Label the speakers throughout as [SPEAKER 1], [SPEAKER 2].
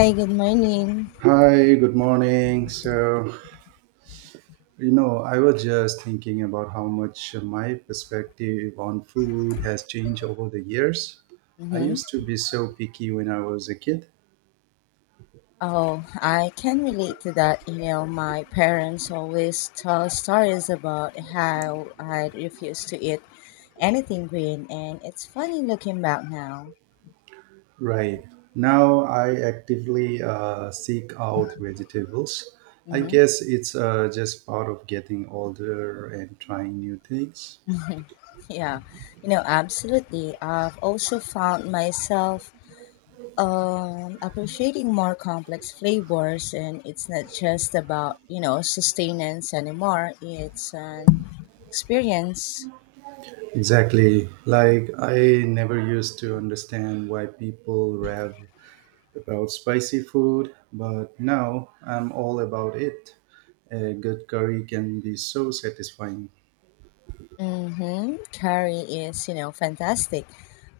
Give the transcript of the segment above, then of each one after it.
[SPEAKER 1] Hi, good morning.
[SPEAKER 2] Hi, good morning. I was just thinking about how much my perspective on food has changed over the years. I
[SPEAKER 1] Mm-hmm.
[SPEAKER 2] used to be so picky when I was a kid.
[SPEAKER 1] Oh, I can relate to that. You know, my parents always tell stories about how I refused to eat anything green, and it's funny looking back now.
[SPEAKER 2] Right. Now I actively seek out vegetables. I
[SPEAKER 1] Mm-hmm.
[SPEAKER 2] guess it's just part of getting older and trying new things.
[SPEAKER 1] Yeah, absolutely. I've also found myself appreciating more complex flavors, and it's not just about sustenance anymore, it's an experience.
[SPEAKER 2] Exactly. Like, I never used to understand why people rave about spicy food, but now I'm all about it. A good curry can be so satisfying.
[SPEAKER 1] Mm-hmm. Curry is fantastic.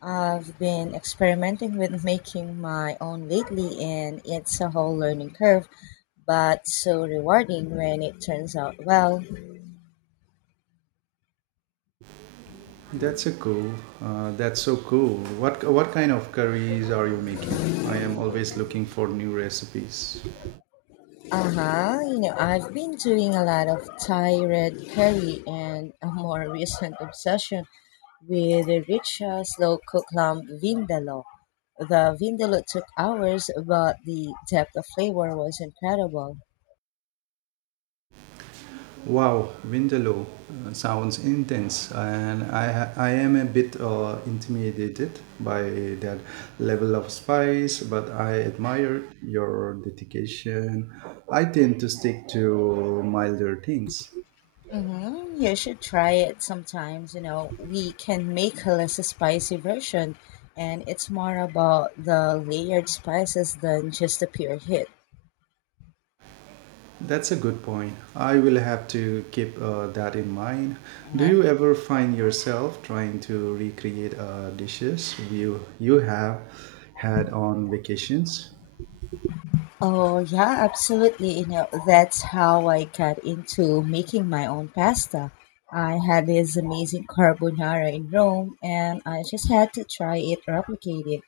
[SPEAKER 1] I've been experimenting with making my own lately, and it's a whole learning curve, but so rewarding when it turns out well.
[SPEAKER 2] That's a cool. That's so cool. What kind of curries are you making? I am always looking for new recipes.
[SPEAKER 1] Uh huh. I've been doing a lot of Thai red curry and a more recent obsession with the rich, slow cooked lamb vindaloo. The vindaloo took hours, but the depth of flavor was incredible.
[SPEAKER 2] Wow, Vindaloo sounds intense, and I am a bit intimidated by that level of spice, but I admire your dedication. I tend to stick to milder things.
[SPEAKER 1] Mm-hmm. You should try it sometimes. You know, we can make a less spicy version, and it's more about the layered spices than just the pure hit.
[SPEAKER 2] That's a good point. I will have to keep that in mind. Do
[SPEAKER 1] Uh-huh.
[SPEAKER 2] you ever find yourself trying to recreate dishes you have had on vacations?
[SPEAKER 1] Oh, yeah, absolutely. That's how I got into making my own pasta. I had this amazing carbonara in Rome, and I just had to try it replicated.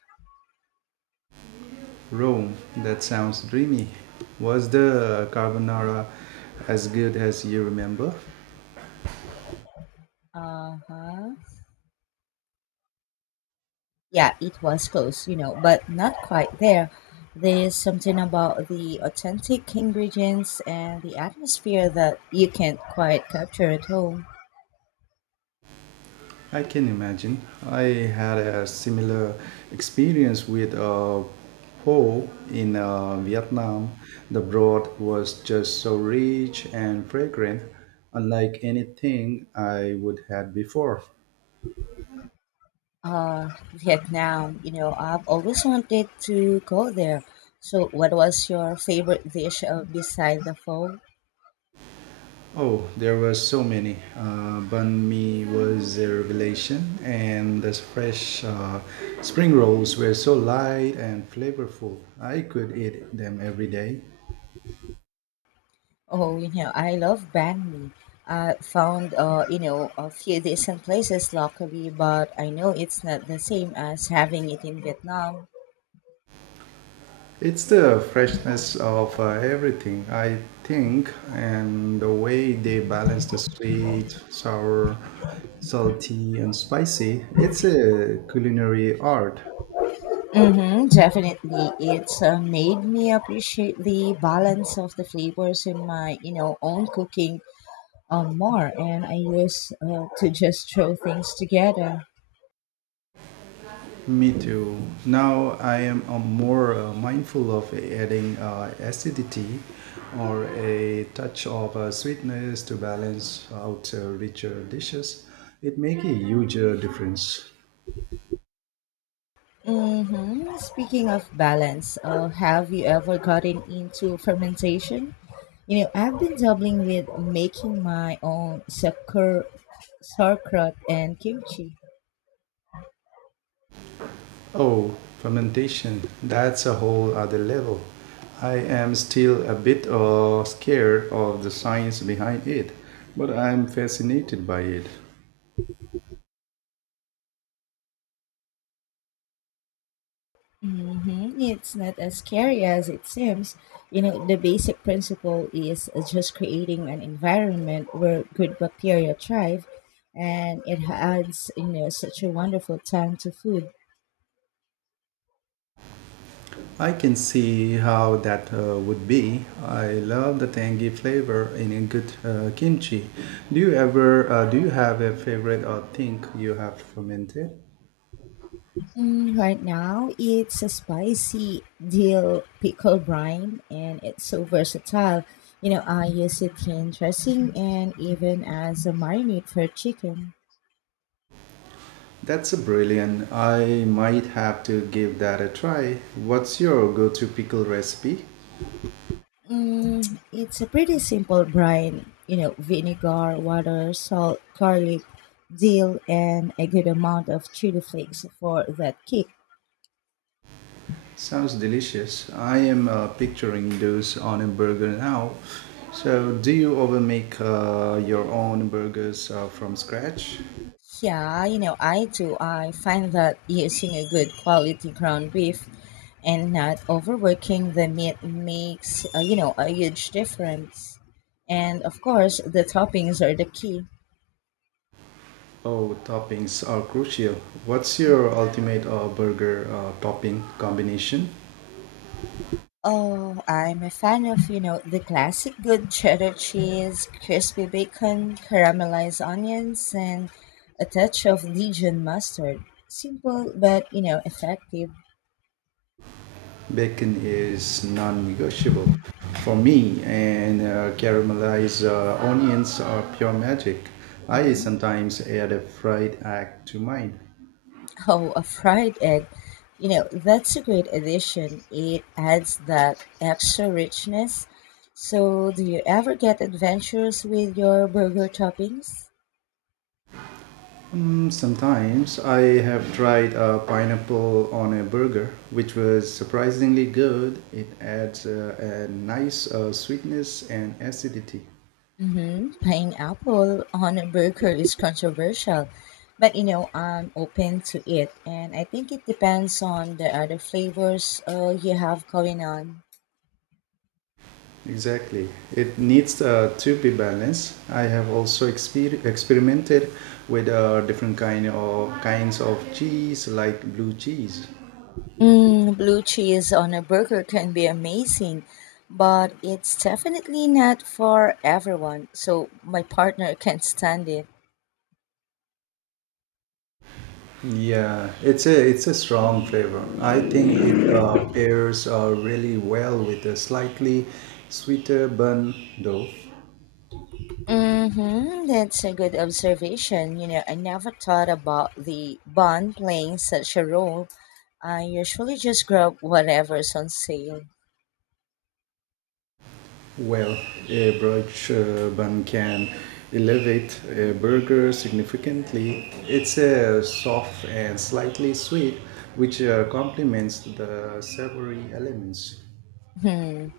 [SPEAKER 2] Rome, that sounds dreamy. Was the carbonara as good as you remember?
[SPEAKER 1] Uh huh. Yeah, it was close, but not quite there. There's something about the authentic ingredients and the atmosphere that you can't quite capture at home.
[SPEAKER 2] I can imagine. I had a similar experience with a pho in Vietnam. The broth was just so rich and fragrant, unlike anything I would had before.
[SPEAKER 1] Vietnam, I've always wanted to go there. So, what was your favorite dish beside the pho?
[SPEAKER 2] Oh, there were so many. Banh mi was a revelation, and the fresh spring rolls were so light and flavorful. I could eat them every day.
[SPEAKER 1] Oh, I love banh mi. I found, a few decent places locally, but I know it's not the same as having it in Vietnam.
[SPEAKER 2] It's the freshness of everything, I think, and the way they balance the sweet, sour, salty, and spicy. It's a culinary art.
[SPEAKER 1] Mm-hmm, definitely. It's made me appreciate the balance of the flavors in my, you know, own cooking more. And I used to just throw things together.
[SPEAKER 2] Me too. Now I am more mindful of adding acidity or a touch of sweetness to balance out richer dishes. It makes a huge difference.
[SPEAKER 1] Mm-hmm. Speaking of balance, have you ever gotten into fermentation? I've been dabbling with making my own sauerkraut and kimchi.
[SPEAKER 2] Oh, fermentation, that's a whole other level. I am still a bit scared of the science behind it, but I am fascinated by it.
[SPEAKER 1] Mm-hmm. It's not as scary as it seems. You know, the basic principle is just creating an environment where good bacteria thrive, and it adds such a wonderful tang to food.
[SPEAKER 2] I can see how that would be. I love the tangy flavor in a good kimchi. Do you have a favorite or think you have fermented?
[SPEAKER 1] Mm, right now, it's a spicy dill pickle brine, and it's so versatile. I use it in dressing and even as a marinade for chicken.
[SPEAKER 2] That's a brilliant. I might have to give that a try. What's your go-to pickle recipe?
[SPEAKER 1] Mm, it's a pretty simple brine. You know, vinegar, water, salt, garlic, dill, and a good amount of chili flakes for that kick.
[SPEAKER 2] Sounds delicious. I am picturing those on a burger now. So, do you ever make your own burgers from scratch?
[SPEAKER 1] Yeah, I do. I find that using a good quality ground beef and not overworking the meat makes a huge difference. And of course, the toppings are the key.
[SPEAKER 2] Oh, toppings are crucial. What's your ultimate burger topping combination?
[SPEAKER 1] Oh, I'm a fan of, the classic good cheddar cheese, crispy bacon, caramelized onions, and a touch of Dijon mustard. Simple but effective.
[SPEAKER 2] Bacon is non-negotiable for me, and caramelized onions are pure magic. I
[SPEAKER 1] Hmm.
[SPEAKER 2] sometimes add a fried egg to mine.
[SPEAKER 1] Oh, a fried egg. That's a great addition. It adds that extra richness. So, do you ever get adventurous with your burger toppings?
[SPEAKER 2] Mm, sometimes I have tried a pineapple on a burger, which was surprisingly good. It adds a nice sweetness and acidity.
[SPEAKER 1] Hmm. Pineapple on a burger is controversial, but I'm open to it, and I think it depends on the other flavors you have going on.
[SPEAKER 2] Exactly. It needs to be balanced. I have also experimented with different kinds of cheese, like blue cheese.
[SPEAKER 1] Mm, blue cheese on a burger can be amazing, but it's definitely not for everyone, so my partner can't stand it.
[SPEAKER 2] Yeah, it's a strong flavor. I think it pairs really well with a slightly sweeter bun dough.
[SPEAKER 1] Mm-hmm. That's a good observation. I never thought about the bond playing such a role. I usually just grab whatever's on sale.
[SPEAKER 2] Well, a brunch bun can elevate a burger significantly. It's soft and slightly sweet, which complements the savory elements.
[SPEAKER 1] Hmm.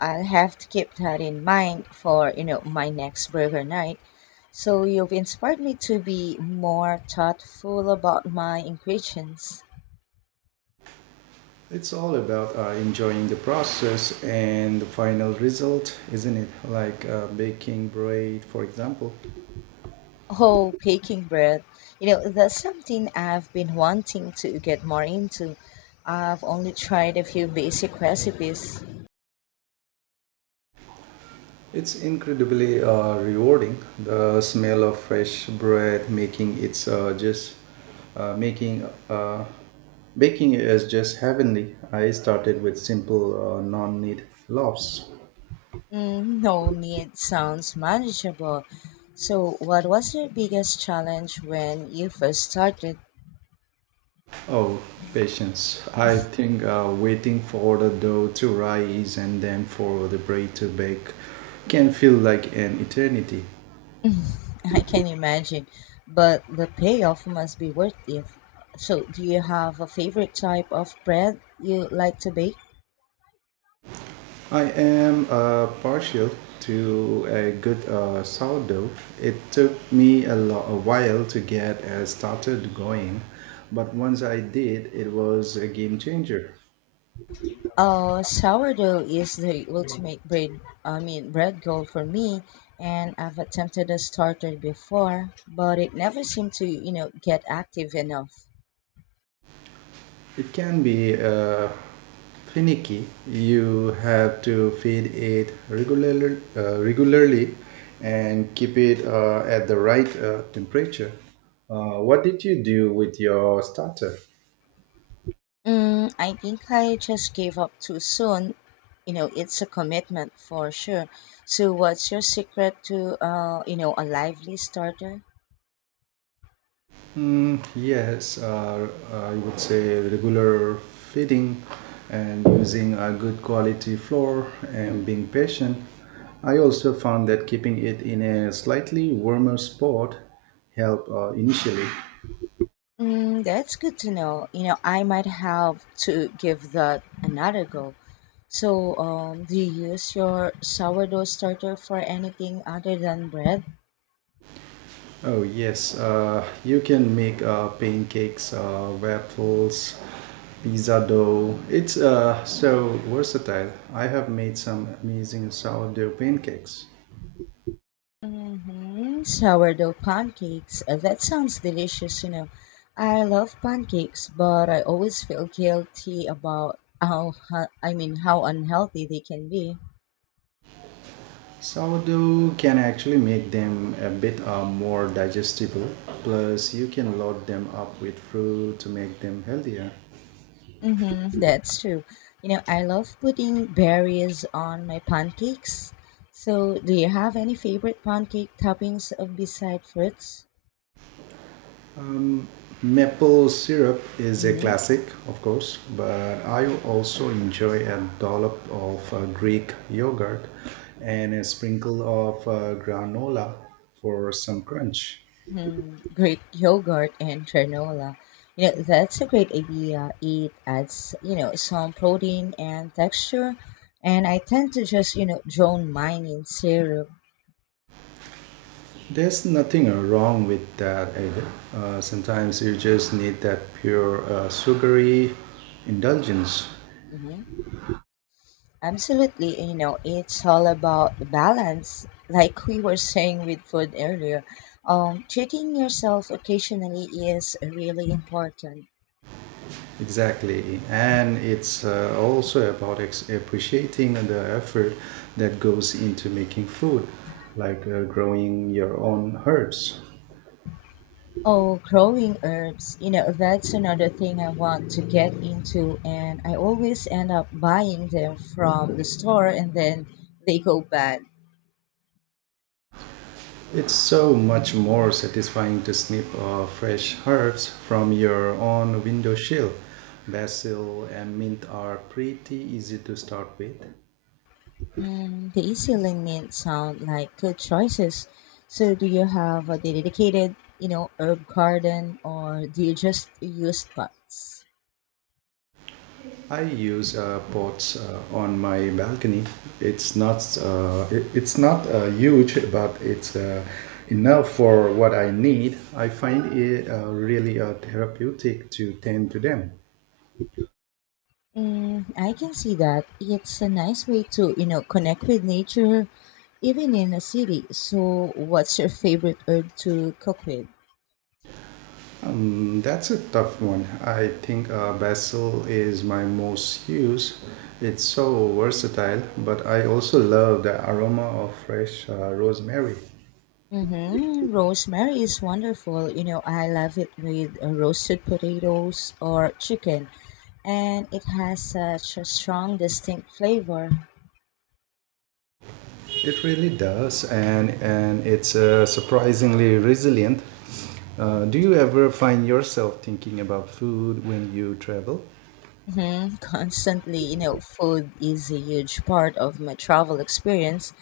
[SPEAKER 1] I'll have to keep that in mind for my next burger night. So you've inspired me to be more thoughtful about my ingredients.
[SPEAKER 2] It's all about enjoying the process and the final result, isn't it? Like baking bread, for example.
[SPEAKER 1] Oh, baking bread. That's something I've been wanting to get more into. I've only tried a few basic recipes.
[SPEAKER 2] It's incredibly rewarding. The smell of fresh bread making it's just making baking is just heavenly. I started with simple non-need loaves.
[SPEAKER 1] Mm, no need sounds manageable. So, what was your biggest challenge when you first started?
[SPEAKER 2] Oh, patience! I think waiting for the dough to rise and then for the bread to bake can feel like an eternity.
[SPEAKER 1] I can imagine, but the payoff must be worth it. So, do you have a favorite type of bread you like to bake?
[SPEAKER 2] I am partial to a good sourdough. It took me a while to get started going, but once I did, it was a game changer.
[SPEAKER 1] Sourdough is the ultimate bread, I mean, bread goal for me, and I've attempted a starter before, but it never seemed to get active enough.
[SPEAKER 2] It can be finicky. You have to feed it regularly and keep it at the right temperature. What did you do with your starter?
[SPEAKER 1] Mm, I think I just gave up too soon. It's a commitment for sure. So, what's your secret to a lively starter?
[SPEAKER 2] Yes, I would say regular feeding and using a good quality flour and being patient. I also found that keeping it in a slightly warmer spot helped initially.
[SPEAKER 1] Mm, that's good to know. I might have to give that another go. So, do you use your sourdough starter for anything other than bread?
[SPEAKER 2] Oh yes, you can make pancakes, waffles, pizza dough. It's so versatile. I have made some amazing sourdough pancakes.
[SPEAKER 1] Mm hmm Sourdough pancakes. That sounds delicious. I love pancakes, but I always feel guilty about how unhealthy they can be.
[SPEAKER 2] Sourdough can actually make them a bit more digestible. Plus, you can load them up with fruit to make them healthier.
[SPEAKER 1] Mm-hmm, that's true. I love putting berries on my pancakes. So, do you have any favorite pancake toppings beside fruits?
[SPEAKER 2] Maple syrup is a
[SPEAKER 1] Mm-hmm.
[SPEAKER 2] classic, of course, but I also enjoy a dollop of Greek yogurt and a sprinkle of granola for some crunch.
[SPEAKER 1] Hmm, Great yogurt and granola. That's a great idea. It adds some protein and texture. And I tend to just, drown mine in syrup.
[SPEAKER 2] There's nothing wrong with that either. Sometimes you just need that pure sugary indulgence.
[SPEAKER 1] Hmm. Absolutely. It's all about the balance, like we were saying with food earlier. Treating yourself occasionally is really important.
[SPEAKER 2] Exactly, and it's also about appreciating the effort that goes into making food, like growing your own herbs.
[SPEAKER 1] Oh, growing herbs. That's another thing I want to get into, and I always end up buying them from the store and then they go bad.
[SPEAKER 2] It's so much more satisfying to snip fresh herbs from your own windowsill. Basil and mint are pretty easy to start with.
[SPEAKER 1] And the easy link mint sound like good choices. So, do you have a dedicated, herb garden or do you just use pots?
[SPEAKER 2] I use pots on my balcony. It's not huge, but it's enough for what I need. I find it really therapeutic to tend to them.
[SPEAKER 1] Mm, I can see that. It's a nice way to connect with nature even in a city. So, what's your favorite herb to cook with?
[SPEAKER 2] That's a tough one. I think basil is my most used. It's so versatile, but I also love the aroma of fresh rosemary.
[SPEAKER 1] Mm-hmm. Rosemary is wonderful. You know, I love it with roasted potatoes or chicken, and it has such a strong, distinct flavor.
[SPEAKER 2] It really does, and it's surprisingly resilient. Do you ever find yourself thinking about food when you travel?
[SPEAKER 1] Mm-hmm. Constantly, food is a huge part of my travel experience,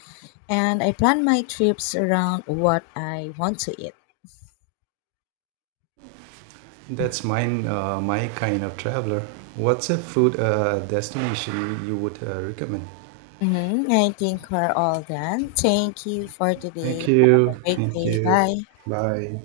[SPEAKER 1] and I plan my trips around what I want to eat.
[SPEAKER 2] That's my kind of traveler. What's a food destination you would recommend?
[SPEAKER 1] Mm-hmm. I think we're all done. Thank you for today.
[SPEAKER 2] Thank
[SPEAKER 1] Have a
[SPEAKER 2] you.
[SPEAKER 1] great
[SPEAKER 2] Thank
[SPEAKER 1] day.
[SPEAKER 2] you.
[SPEAKER 1] Bye.
[SPEAKER 2] Bye.